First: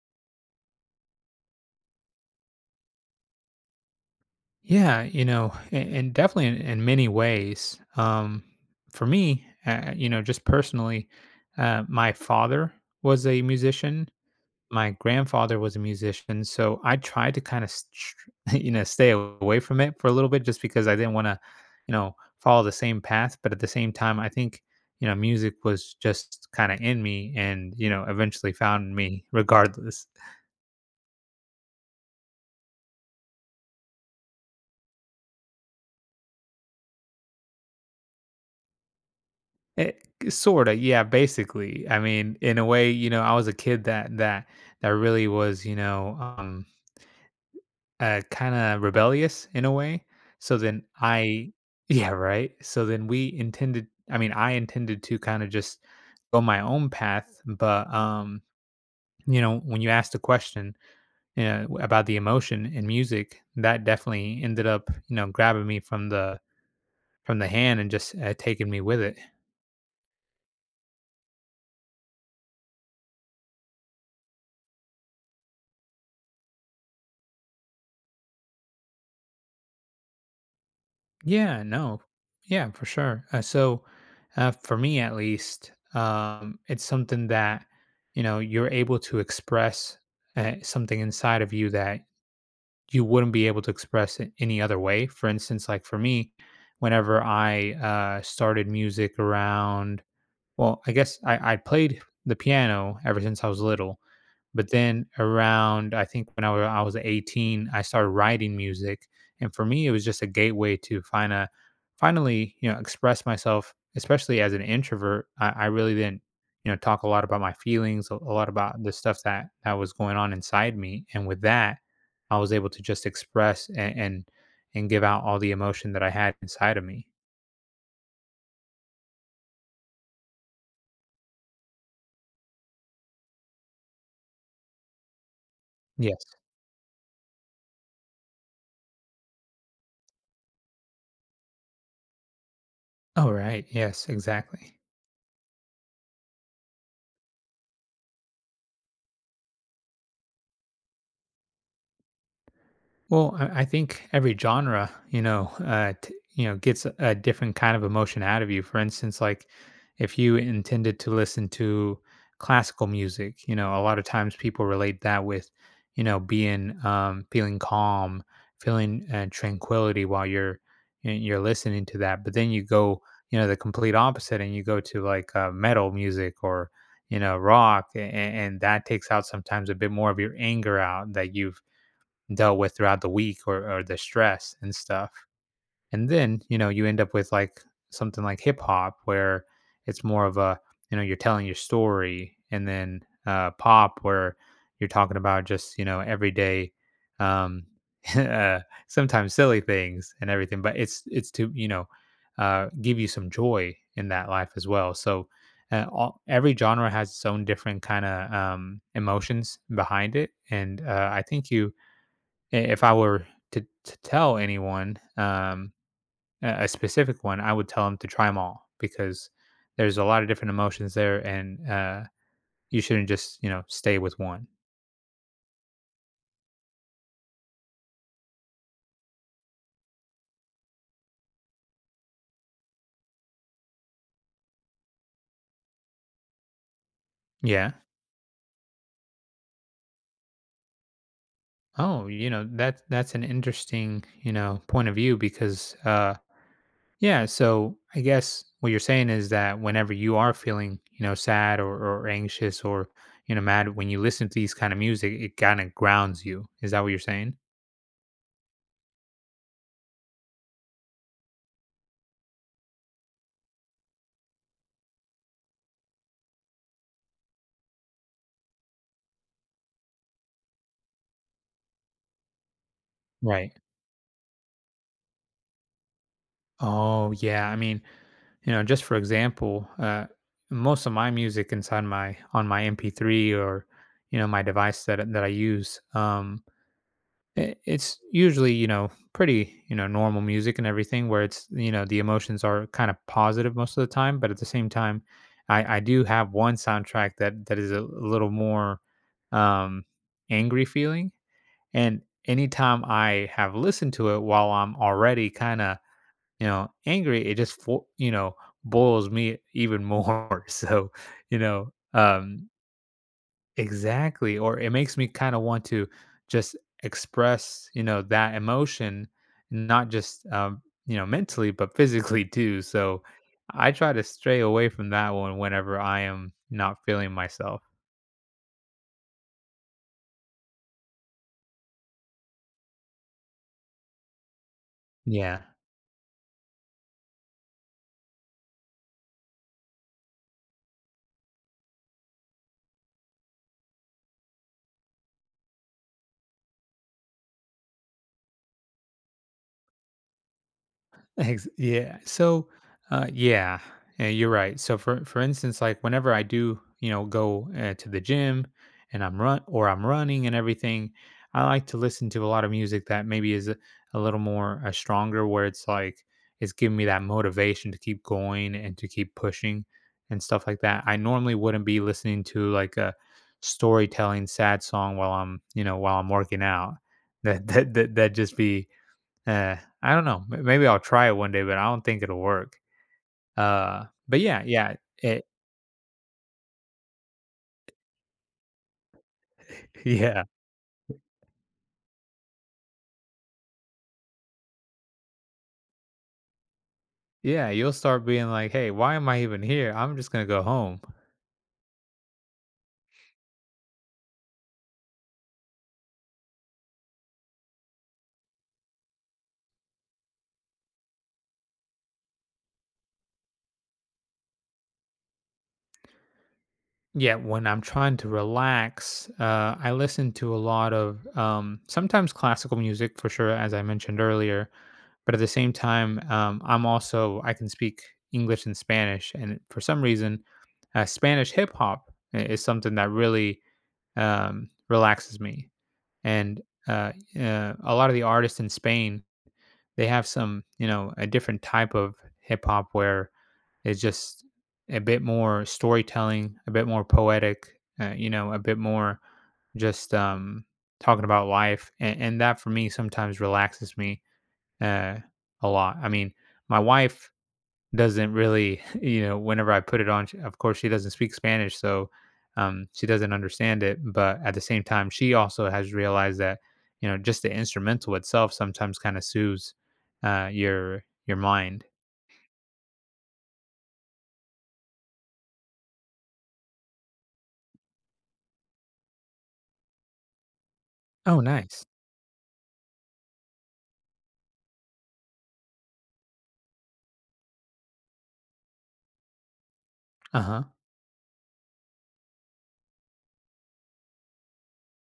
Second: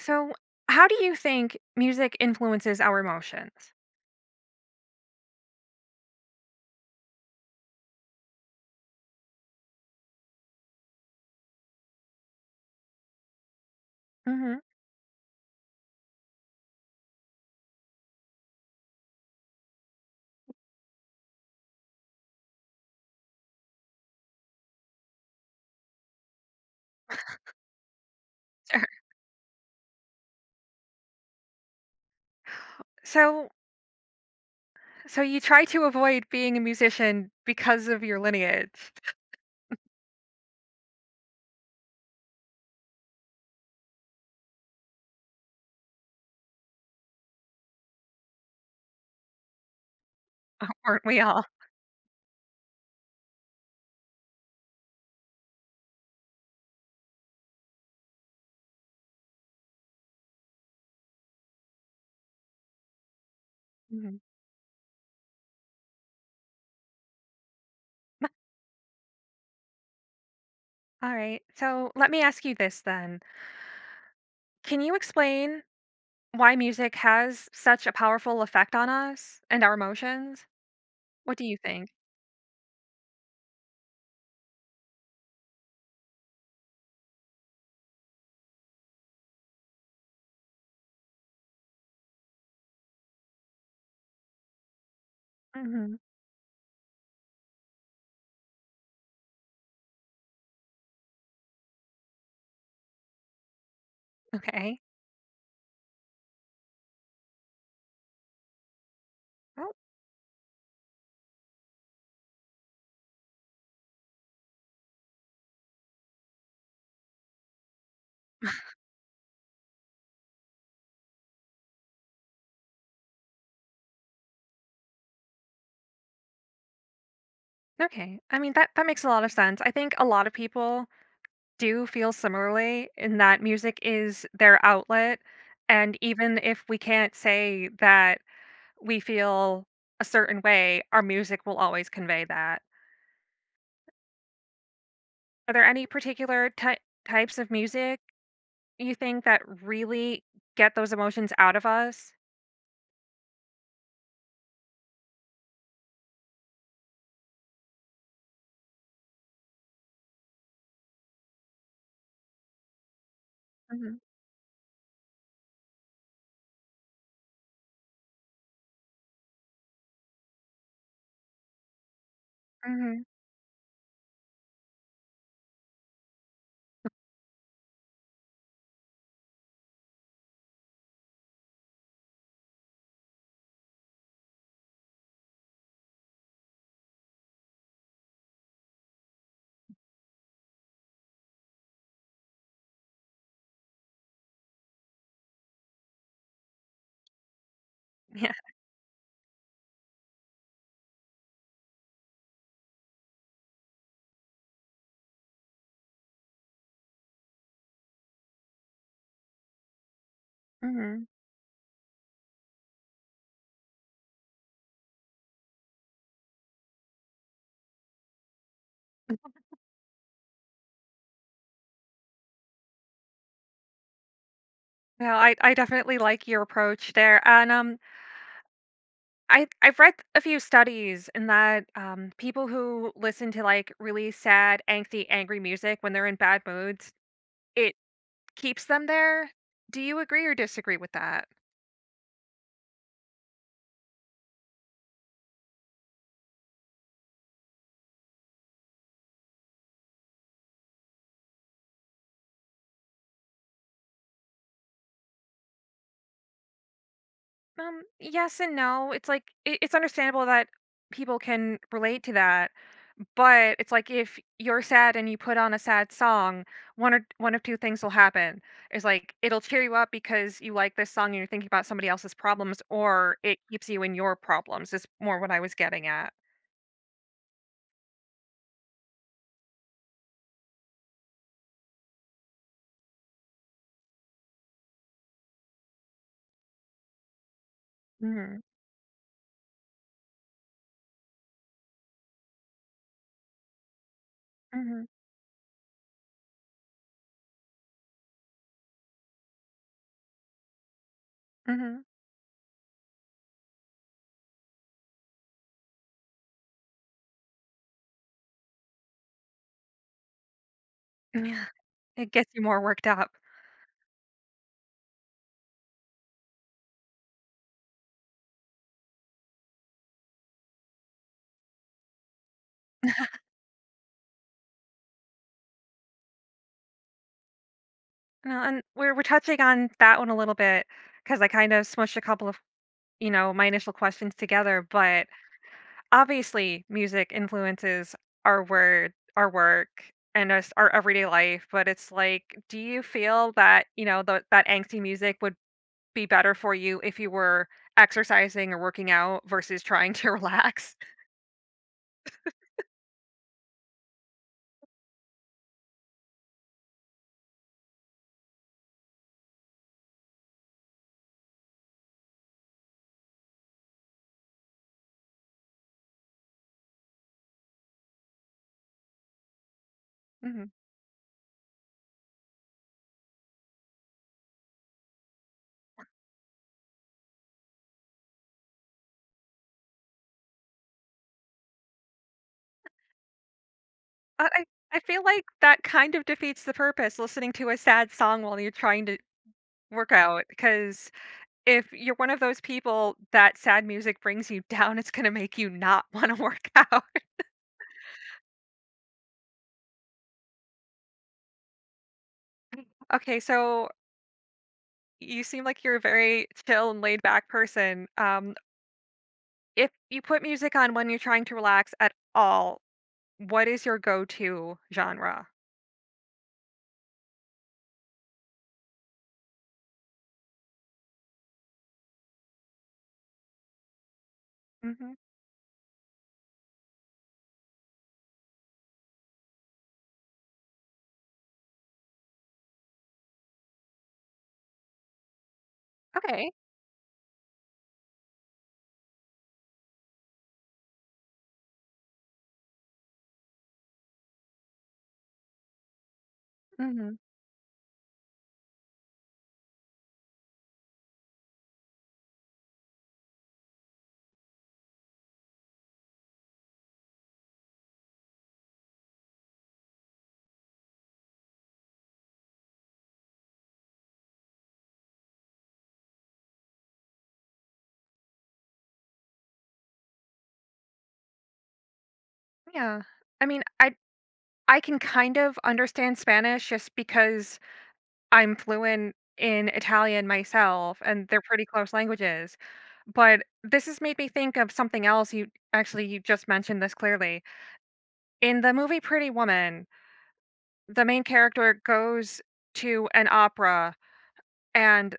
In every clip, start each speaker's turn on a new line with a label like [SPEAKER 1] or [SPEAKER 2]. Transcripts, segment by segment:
[SPEAKER 1] So, how do you think music influences our emotions?
[SPEAKER 2] Yeah, and definitely in many ways. For me, just personally, my father was a musician.
[SPEAKER 1] Hmm.
[SPEAKER 2] My grandfather was a musician, so I tried to kind of, you know, stay away from it for a little bit, just because I didn't want to, you know, follow the same path. But at the same time, I think you know, music was just kind of in me, and you know, eventually
[SPEAKER 1] Sure.
[SPEAKER 2] found me regardless.
[SPEAKER 1] So, so you try to avoid being a musician because of your lineage?
[SPEAKER 2] It sorta, yeah, basically. I mean, in a way, you know, I was a kid that really was, kinda rebellious in a way. So then
[SPEAKER 1] Weren't we all?
[SPEAKER 2] I Yeah, right? So then we intended I mean, I intended to kinda just go my own path, but you know, when you asked the question, you know, about the emotion in music, that
[SPEAKER 1] Hmm.
[SPEAKER 2] definitely ended up, you know, grabbing me from the hand and just, taking me with it.
[SPEAKER 1] All right. So, let me ask you this then. Can you explain why music has such a powerful effect on us and our emotions? What do you
[SPEAKER 2] Yeah,
[SPEAKER 1] think?
[SPEAKER 2] no. Yeah, for sure. So for me at least, it's something that, you know, you're able to express something inside of you that you wouldn't be able to express it any other way. For instance, like
[SPEAKER 1] Hmm.
[SPEAKER 2] for me, whenever I started music around, well, I guess I played the piano ever since I was little. But
[SPEAKER 1] Okay.
[SPEAKER 2] then around, I think when I was 18, I started writing music, and for
[SPEAKER 1] Oh,
[SPEAKER 2] me, it was just a gateway to find a, finally, you know, express myself. Especially as an introvert, I really didn't, you know, talk a lot about my feelings, a lot about the stuff that was going on inside me, and with that, I was able to just express and give out all the emotion that I had inside of me.
[SPEAKER 1] okay. I mean that makes a lot of sense. I think a lot of people do feel similarly in that music is their outlet. And
[SPEAKER 2] Yes.
[SPEAKER 1] even if we can't say that we feel a certain way, our music will always convey that.
[SPEAKER 2] Oh, right. Yes. Exactly.
[SPEAKER 1] Are there any particular types of music you think that really get those emotions out of us?
[SPEAKER 2] Well, I think every genre, you know, gets a different kind of emotion out of you. For instance, like if you intended to listen to classical music, you know, a
[SPEAKER 1] Hmm.
[SPEAKER 2] lot of times people relate that with, you know, being feeling calm, feeling tranquility while you're you're listening to that. But then you go,
[SPEAKER 1] Hmm.
[SPEAKER 2] you know, the complete opposite, and you go to like metal music or you know rock, and that takes out sometimes a bit more of your anger out that you've dealt with throughout the week or the stress and stuff. And then, you know, you end up with like something like hip hop where it's more of a, you know, you're telling your story and then pop where you're talking about just, you know, everyday, um,
[SPEAKER 1] Yeah.
[SPEAKER 2] uh, sometimes silly things and everything, but it's to, you know, give you some joy in that life as well. So, every genre has its own different kind of emotions behind it, and
[SPEAKER 1] Hmm.
[SPEAKER 2] I think if I were to tell anyone a specific one, I would tell them to try them all because there's a lot of different emotions there, and you shouldn't just you know stay with one.
[SPEAKER 1] Well, I definitely like your approach there. And I I've read a few studies in that people who listen to like really sad, angry music when they're in bad moods,
[SPEAKER 2] Yeah.
[SPEAKER 1] it keeps them there. Do you agree or disagree with that?
[SPEAKER 2] Oh, you know that's an interesting you know point of view because yeah. So I guess what you're saying is that whenever you are feeling you know sad or anxious or you know mad, when you listen to these kind of music, it kind of grounds you. Is that what you're saying?
[SPEAKER 1] Yes and no. It's like it's understandable that people can relate to that, but it's like if you're sad and you put on a sad song, one of two things will happen. It's like it'll cheer you up because you like this song and you're thinking about somebody else's problems, or it
[SPEAKER 2] Right.
[SPEAKER 1] keeps you in your problems. Is more what I was getting at.
[SPEAKER 2] Oh yeah. I mean, you know, just for example, most of my music inside my on my MP3 or you know my device that I use, it's
[SPEAKER 1] Mhm,
[SPEAKER 2] usually you know pretty you know normal music and everything where it's you know the emotions are kind of positive most of the time, but at the same
[SPEAKER 1] mhm,
[SPEAKER 2] time, I do have one soundtrack that is a little more um, angry feeling,
[SPEAKER 1] mhm.
[SPEAKER 2] and anytime I have listened to it while I'm already kind of you know angry, it just you know boils me even more. So, you know,
[SPEAKER 1] It gets you
[SPEAKER 2] um,
[SPEAKER 1] more worked up.
[SPEAKER 2] exactly, or it makes me kind of want to just express, you know, that emotion, not just you know mentally, but physically too. So, I try to stray away from that one whenever I am not feeling myself.
[SPEAKER 1] No, and we're touching on that one a little bit because I kind of smushed a couple of, you know, my initial questions together, but
[SPEAKER 2] Yeah.
[SPEAKER 1] obviously music influences our work and us our everyday life, but it's like, do you feel that, you know, the that angsty music would be better for you if you were exercising or working out versus trying to relax?
[SPEAKER 2] Ex- yeah. So, uh, yeah, yeah, you're right. So for instance, like whenever I do, you know, go to the gym and I'm running and everything, I like to listen to a lot of music that maybe is a little more stronger, where it's like it's giving me that motivation to keep going and to keep pushing and stuff
[SPEAKER 1] Mhm.
[SPEAKER 2] like that. I normally wouldn't be listening to like a storytelling sad song while I'm, you know, while I'm working out. That'd just be Eh, I don't know. M Maybe I'll try it one day, but I don't think it'll work. But
[SPEAKER 1] I
[SPEAKER 2] yeah,
[SPEAKER 1] I
[SPEAKER 2] yeah,
[SPEAKER 1] I feel like
[SPEAKER 2] it
[SPEAKER 1] that kind of defeats the purpose, listening to a sad song while you're trying to work out,
[SPEAKER 2] yeah,
[SPEAKER 1] because if you're one of those people that sad music brings you down, it's gonna make you not wanna work out.
[SPEAKER 2] yeah, you'll start being like, "Hey, why am I even here? I'm just gonna go home."
[SPEAKER 1] Okay, so you seem like you're a very chill and laid back person. If you put music on when you're trying to relax at all, what is your go-to genre?
[SPEAKER 2] Yeah, when I'm trying to relax, I listen to a lot of sometimes classical music for sure, as I mentioned earlier.
[SPEAKER 1] Mhm.
[SPEAKER 2] But at the same time, I can speak English and Spanish, and for some reason, Spanish hip hop is something that really relaxes me.
[SPEAKER 1] Okay.
[SPEAKER 2] And uh, a lot of the artists in Spain, they have some you know a different type of hip hop where it's just a bit more storytelling, a bit more
[SPEAKER 1] Mhm.
[SPEAKER 2] poetic, you know, a bit more just talking about life, and that for me sometimes relaxes me uh, a lot. I mean, my wife doesn't really, you know, whenever I put it on, she, of course, she doesn't speak Spanish, so she doesn't understand it. But at the same time, she also has realized that, you know, just the instrumental itself sometimes kind of soothes your mind.
[SPEAKER 1] Yeah. I mean, I can kind of understand Spanish just because I'm fluent in Italian myself and
[SPEAKER 2] Oh,
[SPEAKER 1] they're pretty
[SPEAKER 2] nice.
[SPEAKER 1] close languages. But this has made me think of something else you actually you just mentioned this clearly. In the movie Pretty Woman,
[SPEAKER 2] Uh huh.
[SPEAKER 1] the main character goes to an opera and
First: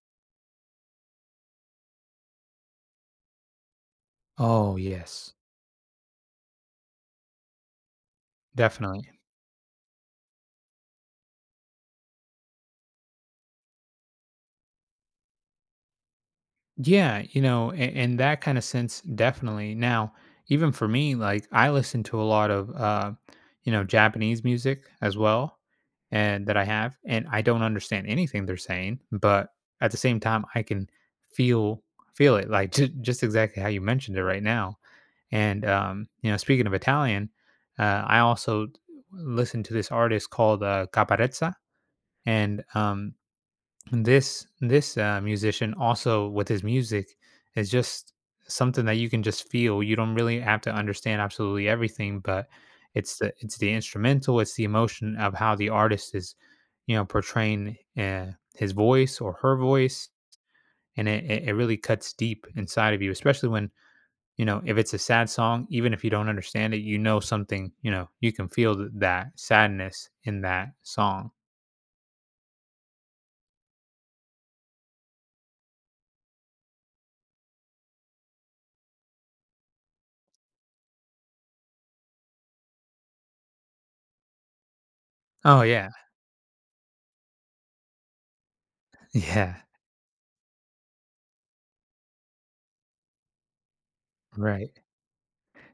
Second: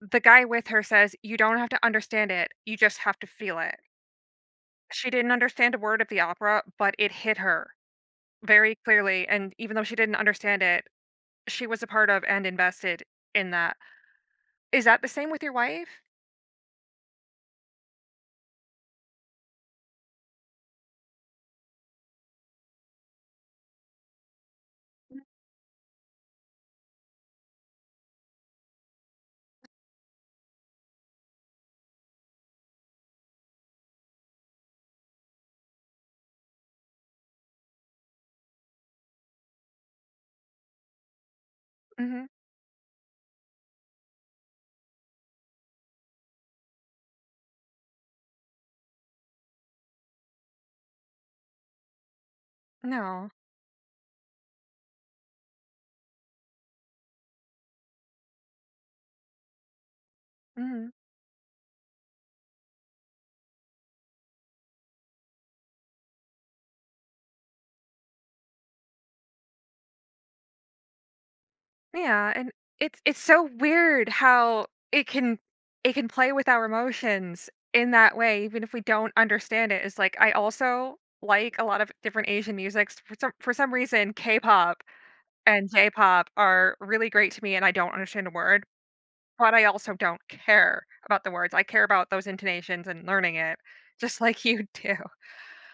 [SPEAKER 1] the guy with her says, "You don't have to understand it. You just have to feel it."
[SPEAKER 2] Oh,
[SPEAKER 1] She
[SPEAKER 2] yes,
[SPEAKER 1] didn't understand a word of the opera, but it hit her very
[SPEAKER 2] definitely.
[SPEAKER 1] clearly and even though she didn't understand it, she was a part of and invested in that. Is that the same with your wife?
[SPEAKER 2] Yeah, you know, in that kind of sense, definitely. Now, even for me, like I listen to a lot of, you know, Japanese music as
[SPEAKER 1] Mm.
[SPEAKER 2] well, and that I have, and I don't understand anything they're saying, but at the same time, I can feel feel it, like just exactly how you mentioned it right now. And you know, speaking of Italian, I also listen to this artist called Caparezza,
[SPEAKER 1] Mhm.
[SPEAKER 2] and this musician also with his music is just something that you can just feel, you don't really have to understand absolutely everything, but
[SPEAKER 1] No.
[SPEAKER 2] it's the instrumental, it's the emotion of how the artist is you know portraying his voice or her voice,
[SPEAKER 1] Mhm.
[SPEAKER 2] and it it really cuts deep inside of you, especially when you know if it's a sad song, even if you don't understand it, you know something, you know you can feel that sadness in that song.
[SPEAKER 1] Yeah, and it's so weird how it can it can play with our emotions in that way, even if we don't understand it. It's like I also like a lot of different Asian musics. For some reason, K-pop
[SPEAKER 2] Oh
[SPEAKER 1] and
[SPEAKER 2] yeah.
[SPEAKER 1] J-pop are really great to me, and I don't understand a word,
[SPEAKER 2] Yeah,
[SPEAKER 1] but I also don't care about the words. I care about those intonations and learning it, just like you
[SPEAKER 2] right.
[SPEAKER 1] do.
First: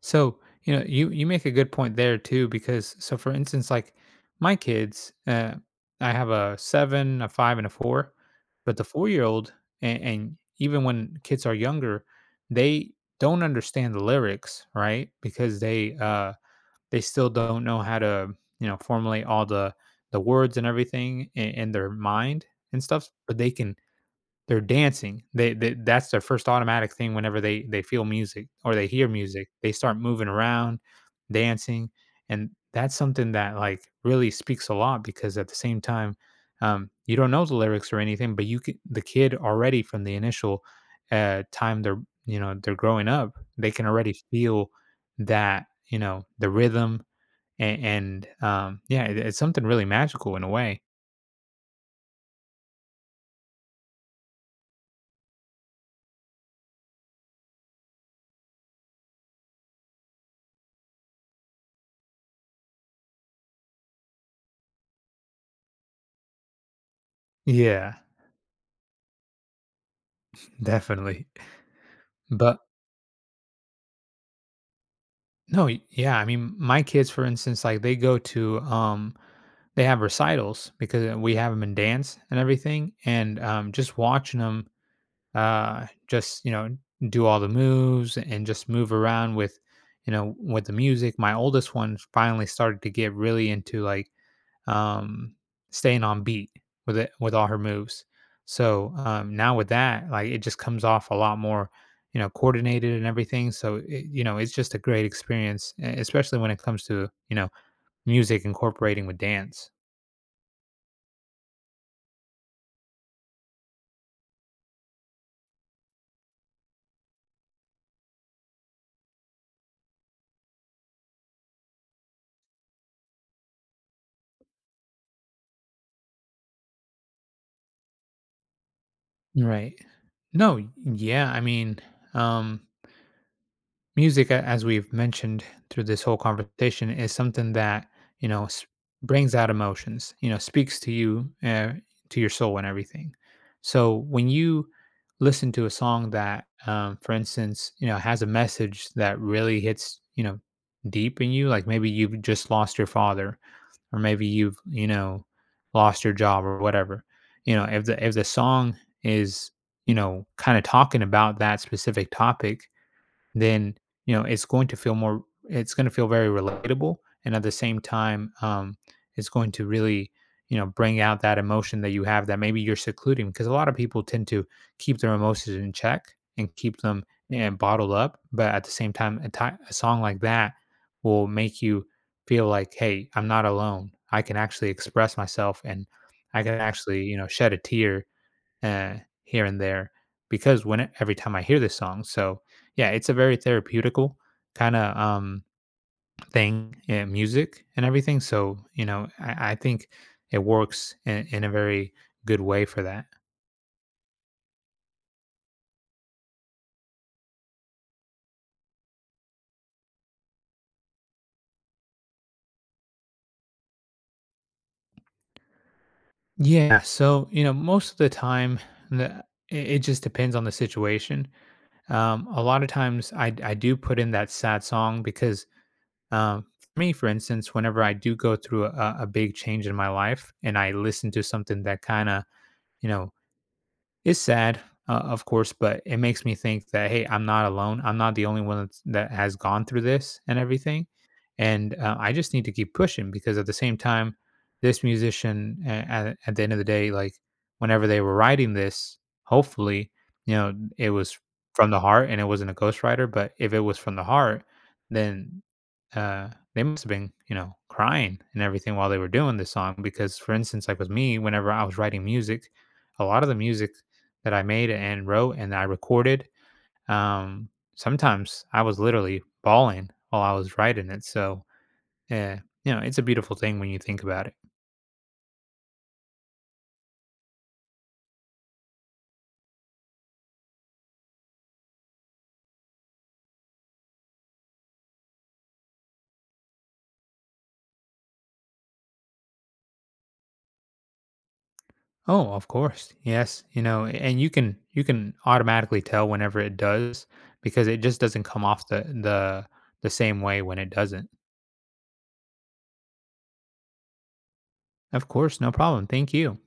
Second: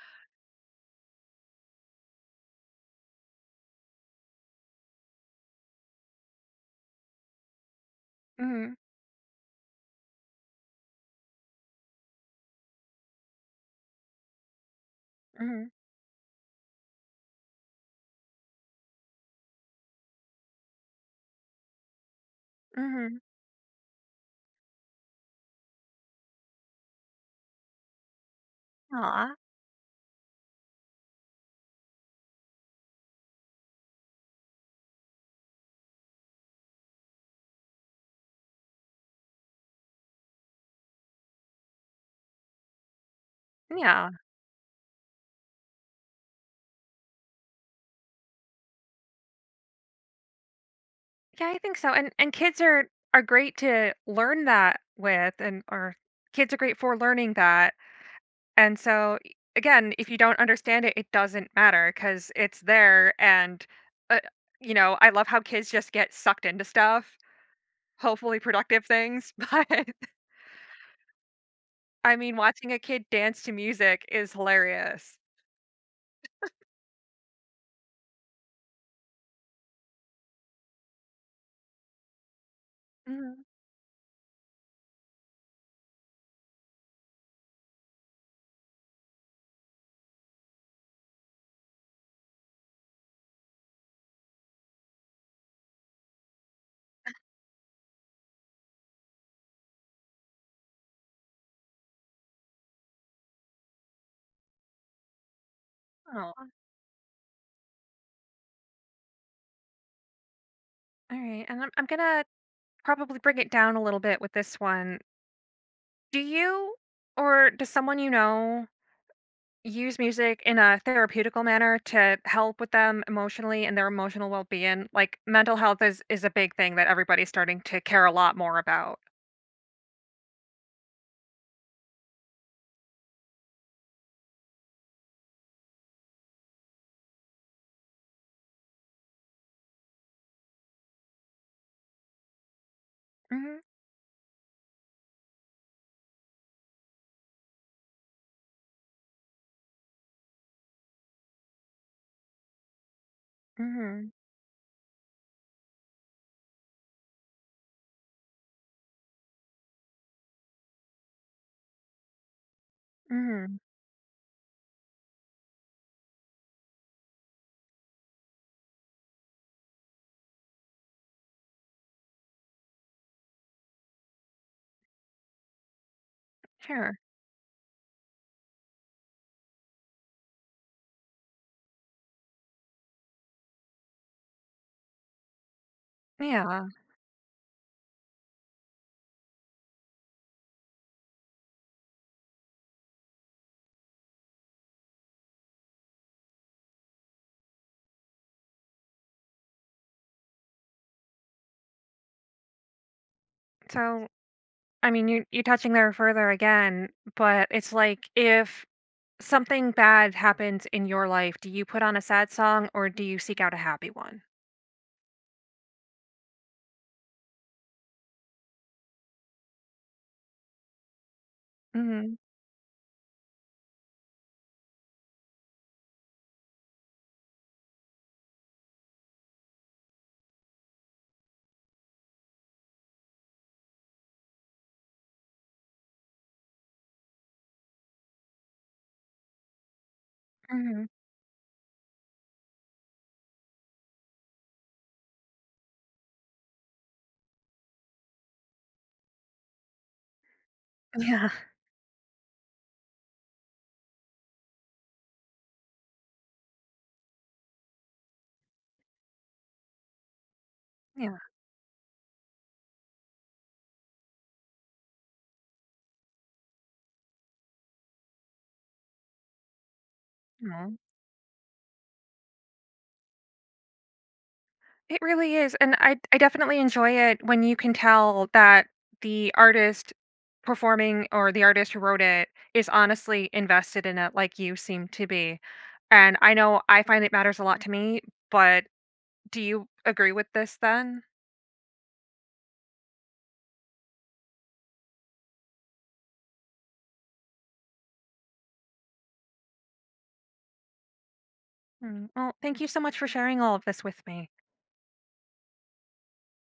[SPEAKER 2] So, you know, you make a good point there too, because so for instance, like my kids, I have a seven, a five, and a four,
[SPEAKER 1] Mhm.
[SPEAKER 2] but the four-year old, and even when kids are younger, they don't understand the lyrics, right? Because
[SPEAKER 1] Mhm.
[SPEAKER 2] they still don't know how to you know formulate all the words and everything in their mind and stuff,
[SPEAKER 1] Mhm.
[SPEAKER 2] but they can they're dancing. They, that's their first automatic thing whenever they feel music or they hear
[SPEAKER 1] Aw.
[SPEAKER 2] music. They start moving around, dancing, and that's something that like really speaks a lot because at the same time, you don't know the lyrics or anything, but you can, the kid already from the initial time they're you know they're growing up, they can
[SPEAKER 1] Yeah.
[SPEAKER 2] already feel that you know the rhythm and yeah, it, it's something really magical in a way.
[SPEAKER 1] Yeah, I think so, and kids are great to learn that with and or kids are great for learning that, and so, I again, if you don't understand it, it doesn't matter because it's there and, uh, you know, I love how kids just get sucked into stuff,
[SPEAKER 2] Yeah,
[SPEAKER 1] hopefully productive things, but,
[SPEAKER 2] definitely.
[SPEAKER 1] I mean,
[SPEAKER 2] But
[SPEAKER 1] watching a kid dance to music is hilarious.
[SPEAKER 2] no, y yeah, I mean, my kids, for instance, like, they go to, they have recitals because we have them in dance and everything, and,
[SPEAKER 1] Mhm.
[SPEAKER 2] just watching them, just, you know, do all the moves and just move around with, you know, with the music. My oldest one finally started to get really into, like, um, staying on beat with it with all her moves. So now with that, like it just comes off a lot more, you know, coordinated and everything. So it, you know, it's just a great experience, especially
[SPEAKER 1] Aw.
[SPEAKER 2] when it comes to you know music incorporating with dance.
[SPEAKER 1] Alright, and I'm gonna probably bring it down a little bit with this one. Do you or does someone you know use music in a therapeutical manner to help with them emotionally and their emotional well-being? Like mental health is a big thing that everybody's starting to care a lot more about.
[SPEAKER 2] Right. No, yeah, I mean, um, music as we've mentioned through this whole conversation is something that you know brings out emotions, you know, speaks to you, to your soul and everything,
[SPEAKER 1] Mhm,
[SPEAKER 2] so when you listen to a song that for instance you know has a message that really hits you know deep in you, like maybe you've just lost your father, or
[SPEAKER 1] mhm,
[SPEAKER 2] maybe you've you know lost your job or whatever, you know if the song is you know kind of talking about that specific topic,
[SPEAKER 1] mhm.
[SPEAKER 2] then you know it's going to feel more, it's going to feel very relatable, and at the same time it's going to really you know bring out that emotion that you have that maybe you're secluding, because a lot of people tend to keep their emotions in check and keep
[SPEAKER 1] Sure.
[SPEAKER 2] them and bottled up, but at the same time a song like that will make you feel like, hey, I'm not alone, I can actually express myself, and I can
[SPEAKER 1] Yeah.
[SPEAKER 2] actually you know shed a tear uh, here and there, because every time I hear this song. So yeah, it's a very therapeutical kind of thing, music and everything. So you know, I think it works in a very good way for that.
[SPEAKER 1] So, I mean, you you're touching there further again, but it's like if something bad happens in your life, do you put on a sad song or do you seek out a happy one?
[SPEAKER 2] Yeah. So you know, most of the time, the, it, it just depends on the situation.
[SPEAKER 1] Mhm.
[SPEAKER 2] A lot of times, I do put in that sad song because um, for me, for instance, whenever I do go through a big change in my life and I listen to something that kind of you know, it's sad, of course, but it makes me think that, hey, I'm not alone. I'm not the only one that has gone through this and everything.
[SPEAKER 1] Mhm.
[SPEAKER 2] And I just need to keep pushing because at the same time, this musician, at the end of the day, like whenever they were writing this, hopefully, you know, it was
[SPEAKER 1] Yeah.
[SPEAKER 2] from the heart and it wasn't a ghostwriter. But if it was from the heart, then uh, they must have been, you know, crying and everything while they were doing this song. Because, for instance, like with
[SPEAKER 1] Yeah.
[SPEAKER 2] me, whenever I was writing music, a lot of the music that I made and wrote and I recorded. Um, Sometimes I was literally bawling while I was
[SPEAKER 1] Aw.
[SPEAKER 2] writing it. So, yeah, you know, it's a beautiful thing when you think about it.
[SPEAKER 1] It really is, and I definitely enjoy it when you can tell that the artist performing or the artist who wrote it is honestly invested in it like you seem to be. And I know I find it matters a lot to me, but do you agree with this then?
[SPEAKER 2] Oh, of course. Yes, you know, and you can automatically tell whenever it does, because it just doesn't come off the the same way when it doesn't.
[SPEAKER 1] Mm, well, thank you so much for sharing all of this with me.
[SPEAKER 2] Of course, no problem. Thank you.